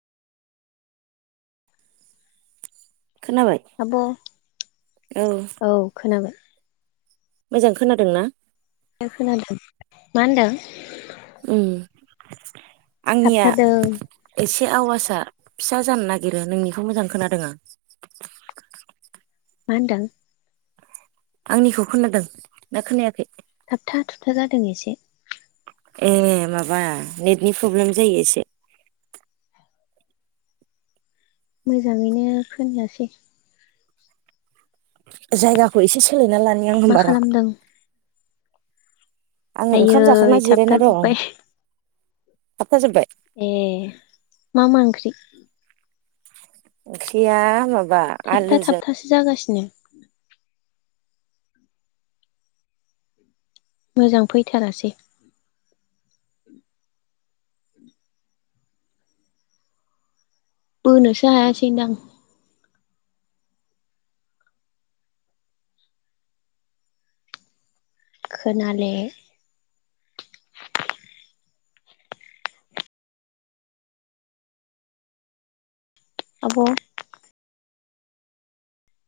खोनाबाय आब' औ खोनाबाय। मोजां खोनादोंना? खोनादों। मा होनदों? उम आंनिया थाबथादों एस एसे आवासा फिसा जानो नागिरो नोंनिखौ मोजां खोनादों आं। मा होनदों? आंनिखौ खोनादों ना खोनायाखै? थाबथा थुबथा जादों एसे। ए माबा नेटनि प्रब्लेम जायो एसे मोजाङैनो खोनायासै जायगाखौ एसे सोलायना ला मा खालामदों? आङो ओंखाम जाखांना आयै जिरायना दं। थाबथाजोब्बाय थाबथा जोबबाय? ए मा मा ओंख्रि? ओंख्रिया मा थाबथा थाबथासो जागासि नो मोजां फैथारासै बोनोसो हायासै नोंदां। खोनाले आब'